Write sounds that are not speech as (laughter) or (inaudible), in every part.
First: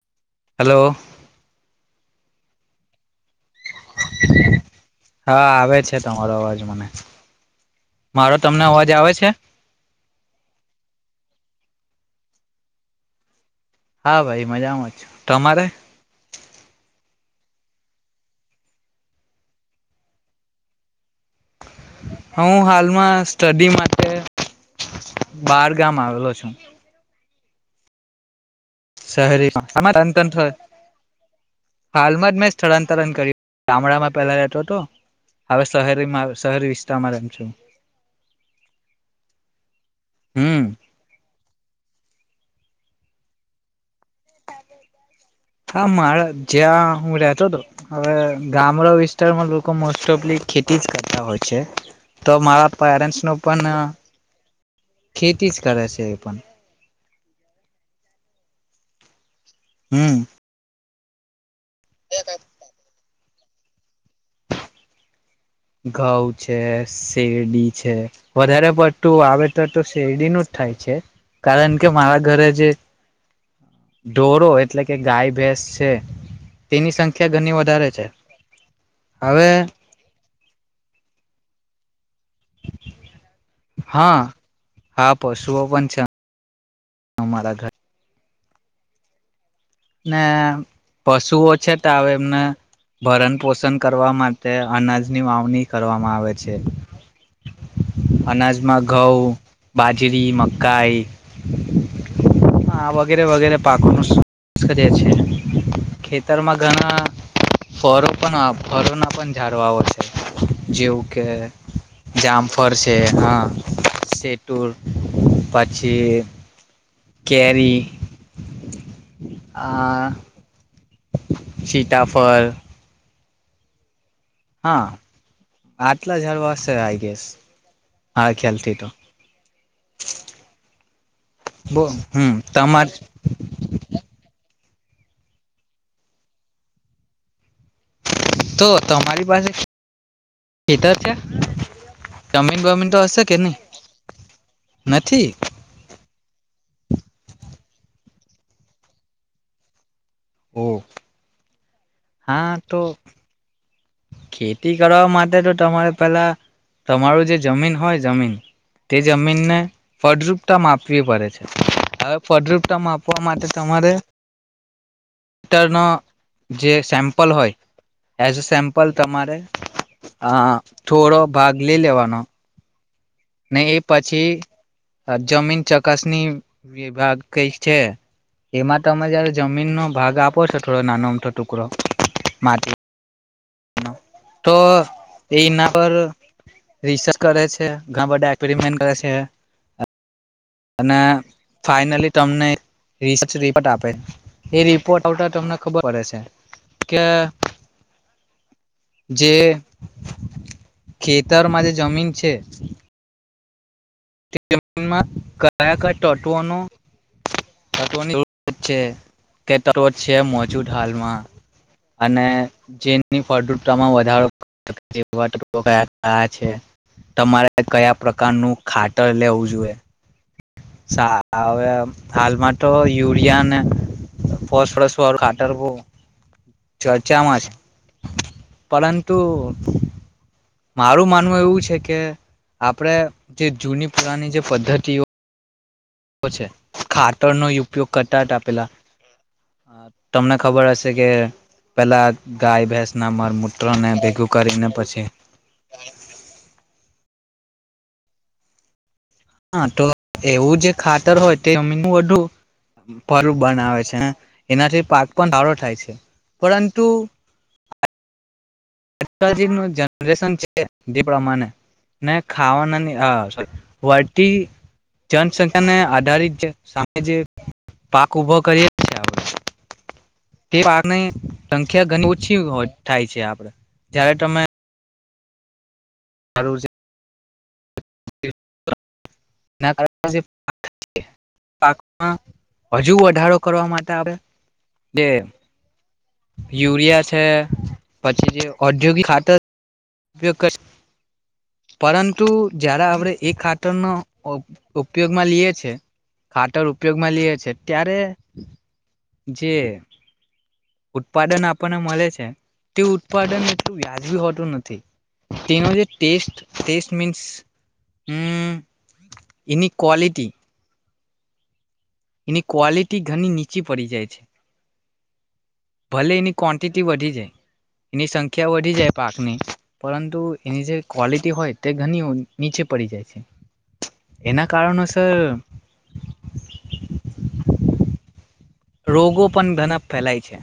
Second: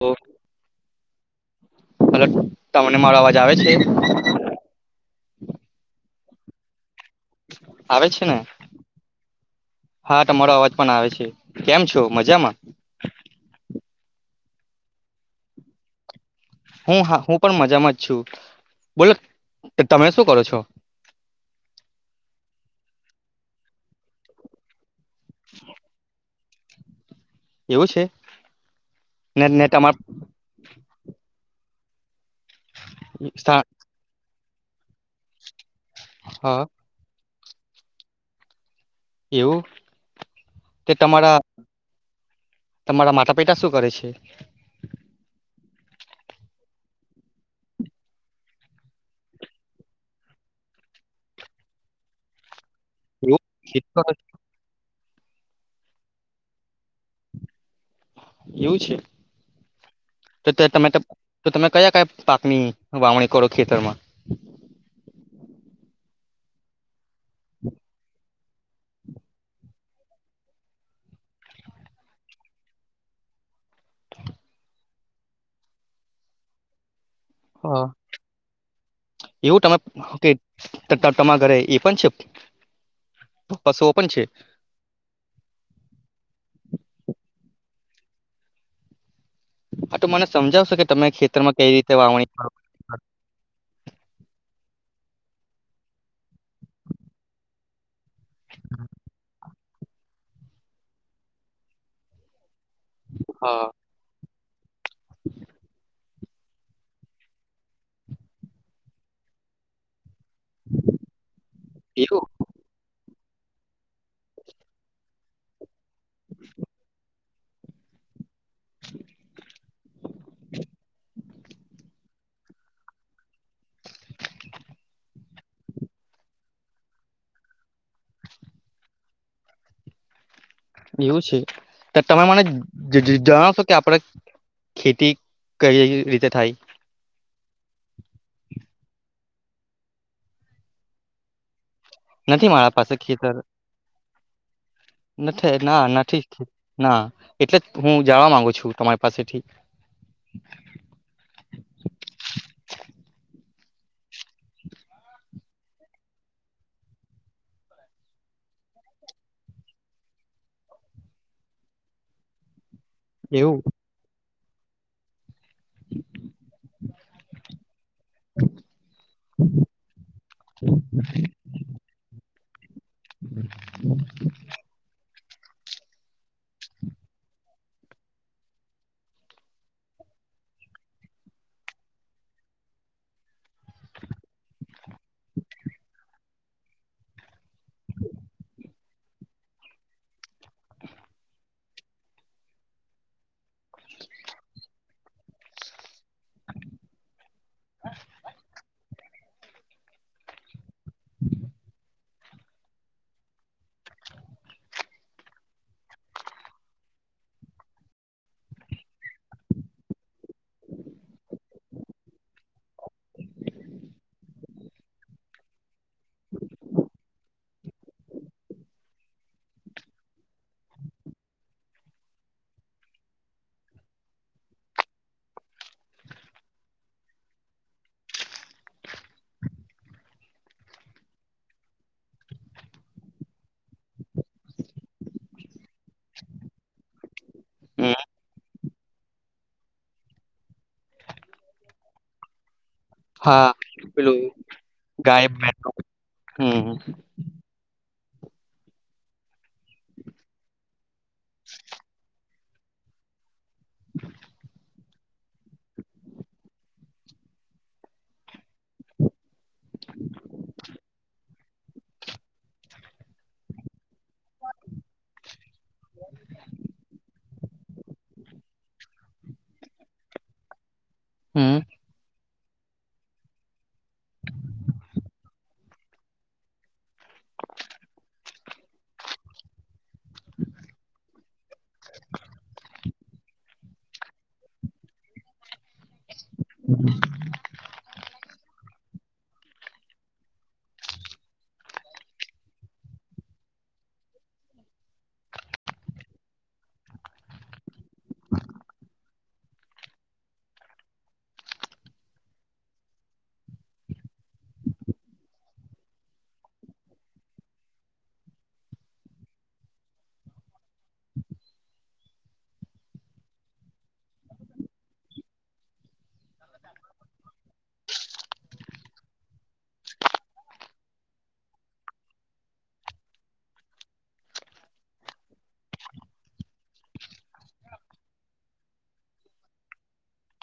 ઓ hello hello તમને મારો અવાજ આવે છે તમાર આવાજ મને આવે છે મારો ને તમને અવાજ આવે છે હા તમારો અવાજ પણ આવે છે કેમ છો મજામાં હા ભાઈ મજામાં જ છે તમારે હું હું પણ મજામાં જ છું બોલો તમે શું કરો છો હું હાલમાં સ્ટડી માટે બાર ગામ આવેલો છું એવું છે ને શહેરી ને તમાર આ ત ત હોય હાલમાંરી મેં સ્થળાંતરણ સ્થા કર્યું ગામડામાં પેલા તો હ શહેરીમાં હા શહેરી વિસ્તારમાં રમ છું એવું હમ તે તમારા તમારા માતા પિતા શું કરે છે. હા મારા જ્યાં હું રહેતો હતો હવે ગામડા વિસ્તારમાં લોકો મોસ્ટ ઓફલી ખેતી જ કરતા હોય છે, તો મારા પેરે ન એવું પણ ખેતી ન કરો છો? ખેતી જ કરે છે એ પણ એવું છે. હમ તો તમે તો તમે કયા કયા પાકની વાવણી કરો ખતાર માં ગઉં છે. શેરડી છે. વધારે પડતું વાવેતર તો શેરડીનું જ થાય છે, કારણ કે મારા ઘરે જે ઢોરો એટલે કે ગાય ભેંસ છે તેની સંખ્યા સંખ્યા ઘરની હા વધારે છે હવે ટટાટમાં ઘરે એ પણ છે. પશુઓ પણ છે હા હા પશુઓ પણ છે અમારા ઘર હા તો ને મને સમજાવશો કે તમે પશુઓ ખેતરમાં કઈ છે તો રીતે હ વાવણી એમને કરો ભરણ પોષણ કરવા માટે અનાજ ની વાવણી કરવામાં આવે છે. અનાજમાં ઘઉં બાજરી, મકાઈ હા વગેરે વગેરે હા પાખનું કરી (unintelligible) ખેતરમાં ઘણા ફરો પણ ફરોના પણ ઝડવા આવ છે. જેવું કે એવું જામફર છે. હા સતુર પ પ છી. કેરી આ સીતાફળ, હા આટલા જારવાસ આઈ ગયસ હા ખ્યાલ થી તો એવું બો છે તમે હમ મને તમાર જણાવશો કે આપડ ખેતી કઈ રીતે થાય. તો તમારી પાસે ખેતર છે. નથી જામન વામન તો આશે કેની ના થ ના ના ઠી ના એટલે હું જવા માંગુ છું તમારી પાસેથી ઓ હા, તો. ખેતી કરવા માટે તો તમારે પેલા તમારું જે જમીન હોય જમીન તે જમીનને ફળદુપતા માપવી પડે છે હવે ફળ માપવા માટે એવું તમારે ટરનો જે સેમ્પલ હોય એઝ સેમ્પ તમારે, અા થોડો ભાગ લઈ લેવાનો. ને એ પછી જમીન ચકાસણી વિભાગ કઈ છે એમાં તમે જયારે જમીનનોો ભાગ આપો છો થોડો નાનો મોટો ટુકડો માંથી તો એ એના પર રિસર્ચ કરે છે. ઘણા બધા એક્સપેરિમેન્ટ કરે છે. અને ફાઈનલી તમને, રીસચરી બધા આપે એ રી પોતે તે તમને ખબર પડે છે કે હ (unintelligible) જે, ખેતરમાં જે જમીન છે. જમીનમાં કયા કયા તત્વોનું તત્વોની છે તત્વ છે મોજૂદ હાલમાં અને જેની ફળદુતામાં વધારો તેવા તત્વો કયા કયા છે તમારે કયા પ્રકારનું ખાતર લેવું જોઈએ. હવે, હાલમાં તો યુરિયા ને ફસસ ખાતરવું ચર્ચામાં છે. પરંતુ મારું માનવું એવું છે કે, આપણેે જે જૂની પુરાની જે પદ્ધતિઓ પછી ખાતરનોો ઉપયોગ હમ, કરતા હતા આપેલા તમને ખબર હશે કે, પેલા ગાય ભેસ ના માળ હા મૂત્રને પેલું ભેગું કરીને પછી ગાય ભેંસ. હમ હા, તો એવું જે ખાતર હોય તે (unintelligible) પર બનાવે છે એનાથી પાક પણ સારો થાય છે પરંતુ આજકાલ ન જનરેશન છે જે પ્રમાણે ને ખાવાનાની હા વળતી જનસંખ્યાને આધારિત સામે જે પાક ઉભો કરીએી છે તે પાકની હમ સંખ્યા ઘણી ઓછી હોય થાય છે આપણે જયારે તમે હારું છે. જ (unintelligible) હજુ વધારો કરવા માટે જે યુરિયા છે પછી જે ઔદ્યોગિક ખાતર ઉપયોગ (inaudible) પરંતુ જયારે આપણે એ ખાતરનો ઉપયોગમાં લઈએ છે ખાતર ઉપયોગમાં લઈએ છે ત્યારે જે ઉત્પાદન આપણને મળે છે તે ઉત્પાદન એટલું વ્યાજબી હોતું નથી. તેનો જે ટેસ્ટ ટેસ્ટ મીન્સ હમ એની ક્વોલિટી. એની ક્વોલિટી ઘણી નીચી પડી જાય છે ભલે એની ક્વન્ટિટી વધી જાય એની સંખ્યા વધી જાય પાકની પરંતુ એની જે ક્વોલિટી હોય તે ઘણી નીચે પડી જાય છે એના કારણોસર રોગો પણ ઘનક ફેલાય છે.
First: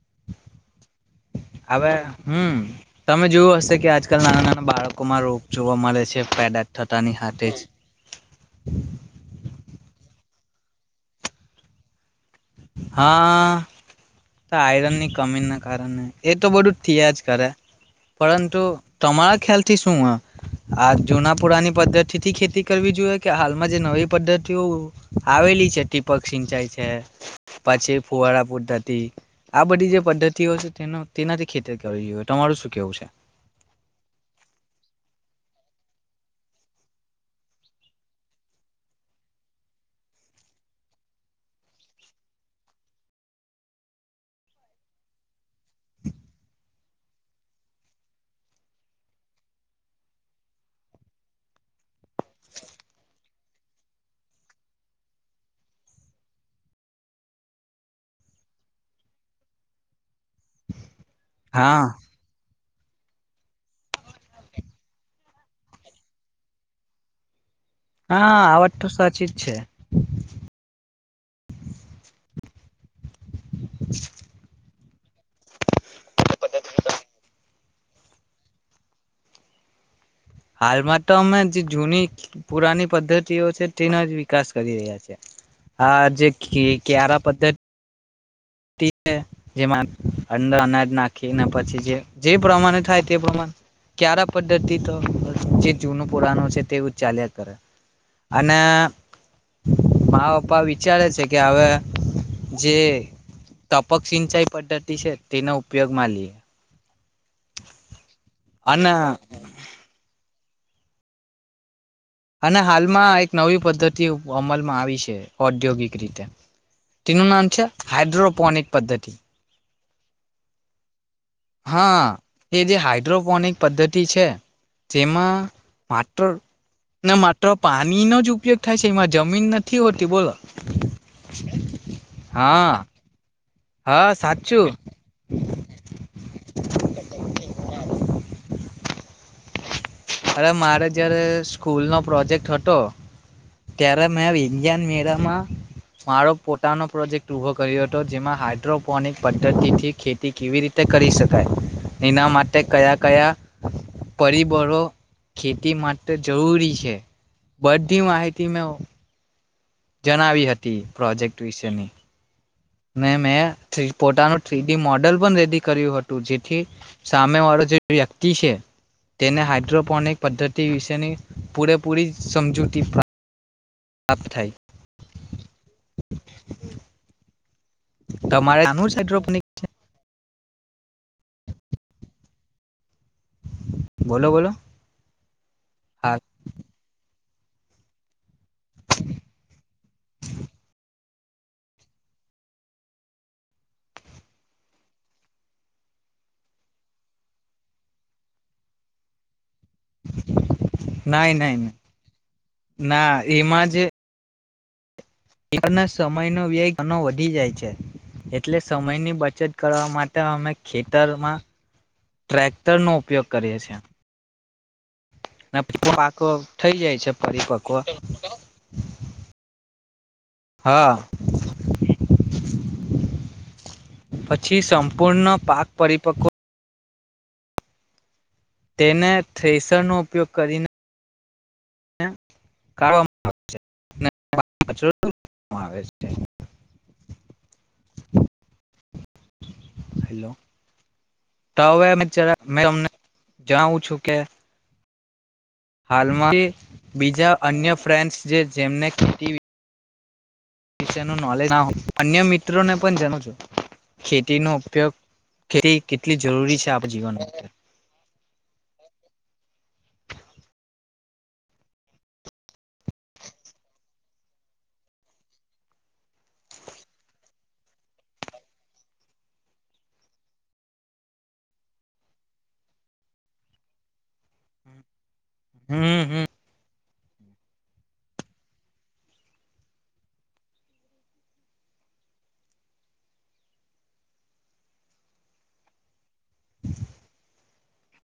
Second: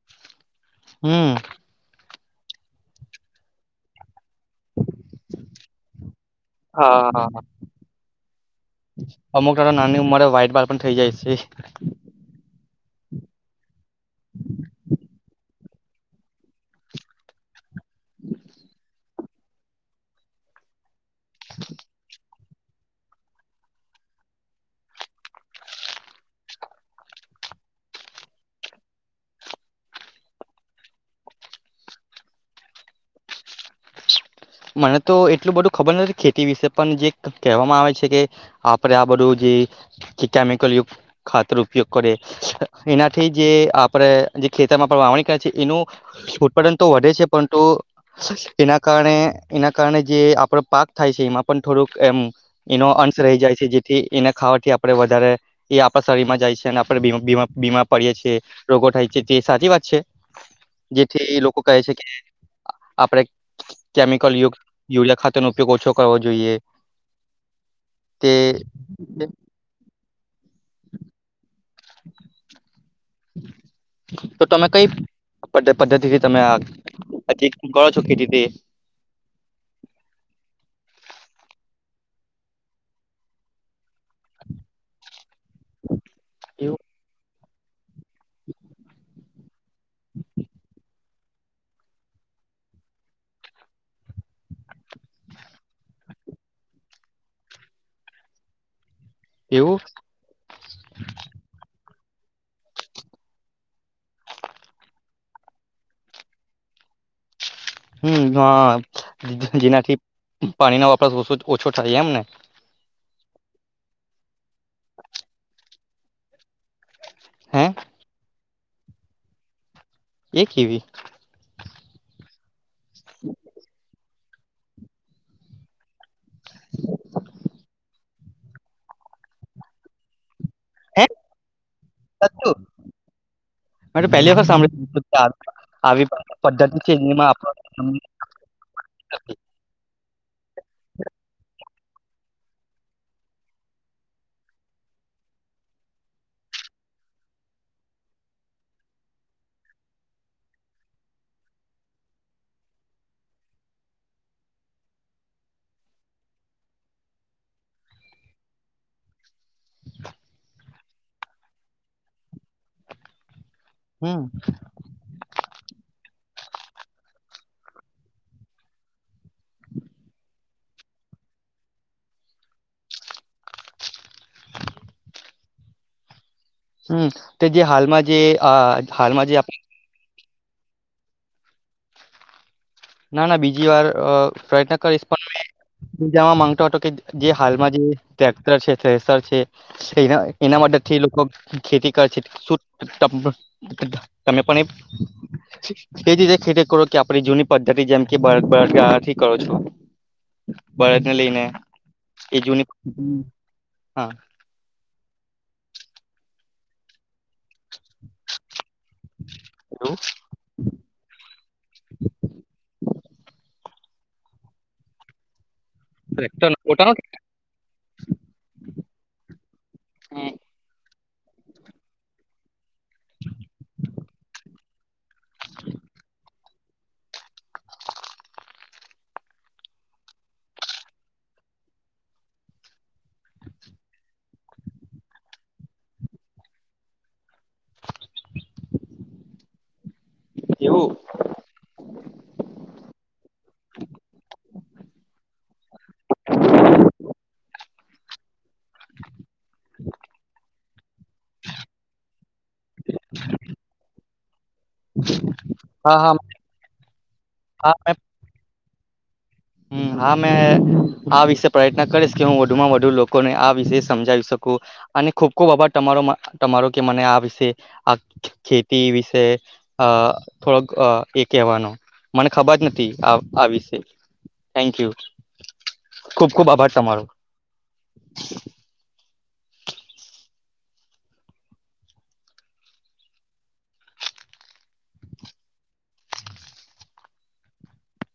(inaudible) હમ હવે હમ, તમે જોયું હશે કે આજકાલ નાના નાના બાળકો માં રોગ જોવા મળે છે. પેદાજ થતાની હા સાથેજ. (inaudible) અમુક નેતો નાની ઉંમરે વ્હાઈટ બાલ પણ થઈ જાય છે. હા, આયરનની કમીના કારણે એ તો બધું થિયા જ કરે પરંતુ તમારા ખ્યાલથી શું આ જૂના પુરાની પદ્ધતિથી ખેતી કરવી જોઈએ કે હાલમાં જે નવી પદ્ધતિઓ આવેલી છે ટીપક સિંચાઈ છે. પાછી ફુવાડા પુદ્ધતિ આ બધી જે પદ્ધતિઓ છે તેનો તેનાથી ખેતી કરવી જોઈએ તમારું શું કેવું છે? મને તો એટલું બધું ખબર નથી ખેતી વિશે પણ જે કહેવામાં આવે છે કે આપણે આ બધું જે કેમિકલયુ ખાતર ઉપયોગ કરે એનાથી જે આપરે જે ખેતરમાં પણ વાવણી કરે છે એનું ઉત્પાદન તો વધે છે પરંતુ એના કારણે એના કારણે જે આપડો પાક થાય છે એમાં પણ થોડુંક એમ એનો અંશ રહી જાય છે જેથી એને ખાવાથી આપણે વધારે એ આપણા શરીરમાં જાય છે અને આપણે બીમાર પડીએ છીએ, રોગો થાય છે તે સાચી વાત છે? જેથી લોકો કહે હા છે કે આપડે કેમી કલ યુક્ત યુયા ખાતર નો ઉપયોગ ઓછો કરવો જોઈએ. તે હા, આ વાત તો સાચી જ છે. તો તમે કઈ પદ પદ્ધતિથી તમે આય થીક કરો છો કે ખેતી હાલમાં તો અમે જે જૂની પુરાની પદ્ધતિઓ છે તેના જ વિકાસ કરી રહ્યા છે આ જે કે ક્યારા પદ્ધત હ તિ ને જેમાં અંદર અનાજ નાખીને પછી જે જે પ્રમાણે થાય તે પ્રમાણ ક્યારા પદ્ધતિ તો જે જૂનું પુરાનું છે તેવુ જ ચાલ્યા કરે અને એવું મારા પપ્પા વિચારે છે કે હવે જેે તપક સિંચાઈ પદ્ધતિ છે તેનો ઉપયોગ માલીએ. હમ હ અને જેથી જેનાથી પાણી નો વાપરાસ ઓછો જ ઓછો જ અને હાલમાં એક નવી પદ્ધતિ ઉપ અમલમાં આવી છે ઔદ્યોગિક રીતે. તેનું નામ હે છે હાઇડ્રોપોનીક. પદ્ધતિ એ કેવી? હા. એ જે હાઇડ્રોપોનિક પદ્ધતિ છે જેમાં માત્ર ને માત્ર પાણીનો જ ઉપયોગ થાય છે એમાં જમીન નથી હોતી બોલો. હે સાચું હા. હા મે પહેલી વખત સાચું સાંભળી આવી પદ્ધતિ છે એમાં આપ (unintelligible) (inaudible) અરે મારે જ્યારે સ્કૂલનો પ્રોજેક્ટ હતો ત્યારે મેં વિગ્યાન મેરામાં મારો પોતાનો પ્રોજેક્ટ ઊભો કર્યો હતો જેમાં હાઇડ્રોપોનિક પદ્ધતિથી ખેતી કેવી રીતે કરી શકાય એના માટે કયા કયા પરિબળો ખેતી માટે જરૂરી છે બધી માહિતી મે જણાવી હતી. પ્રોજેક્ટ વિશેની. મેં મેળ થી હમ પોતાનું થ્રી ડી મોડેલ પણ રેડી કર્યું હતું જે થી સામે વાળો જે વ્યક્તિ છે તેને હઇડ્રોપોનિક પદ્ધતિ વિશેની પૂરેપૂરી સમજૂતી પ્રા પ્ત થાય. હમ. તો જે હાલમાં જે અ તમારે આનું જ હાલમાં જે હાઇડ્રોપોનિક આપણે ના ના બીજી વાર અ બોલો બોલો પ્રયત્ન કરીશ પણ હું મેં હા જાવા માંગતો હતો કે જે હાલમાં જે ત્યા એના મદદ થી લોકો ખેતી કર છે શ તમે પણ તે જ રીતે ખેતી કરો કે આપડી જૂની પદ્ધતિ જેમ કે ભત ભર ગથી કરો છો બળદને ના લઈને ના એ જૂની ના હા એક ના સમય ન વ્યય ઘણો વધી જાય છે એટલે સમયની બચત કરવા માટે અમે ખેતરમાં ટ્રેક્ટર નો ઉપયોગ કરીએ છ છેએ ના પાકો થઇ જાય છે પરિપક્વ હા હા પછી સમભ પૂર્ણ પાક પરરીિપક્વ (inaudible) તેને થ્રેસરનોો ઉપયોગ કરીને કાવામાં આવે છે હેલો એવું તો હવે મે અમને જણાવું છું કે હાલમાં બીજા અન્ય ફ્રેન્ડ્સ જેમને ખતી (inaudible) વિષયનું નોલેજ ના અન્ય મિત મિત્રો ને પણ જાણ છો છે ખેતીનોો ઉપયોગ ખેતી હા હા કેટલી જરૂરી છે આપણા જીવન ઉપ હ હા મે આ વિષ પ્રયત્ન કરીશ કે હું વધુમાં વધુ લોકોને આ વિશે સમજાવી શકું અને ખુબ ખૂબ આભાર તમારો તમારો કે મને આ વિષ આ ખેતી વિશે થોડોક એ કહેવાનો મને ખબર જ નથી આ આ વિશે થેન્ક યુ હમ હમ ખુબ ખુબ આભાર તમારો (inaudible)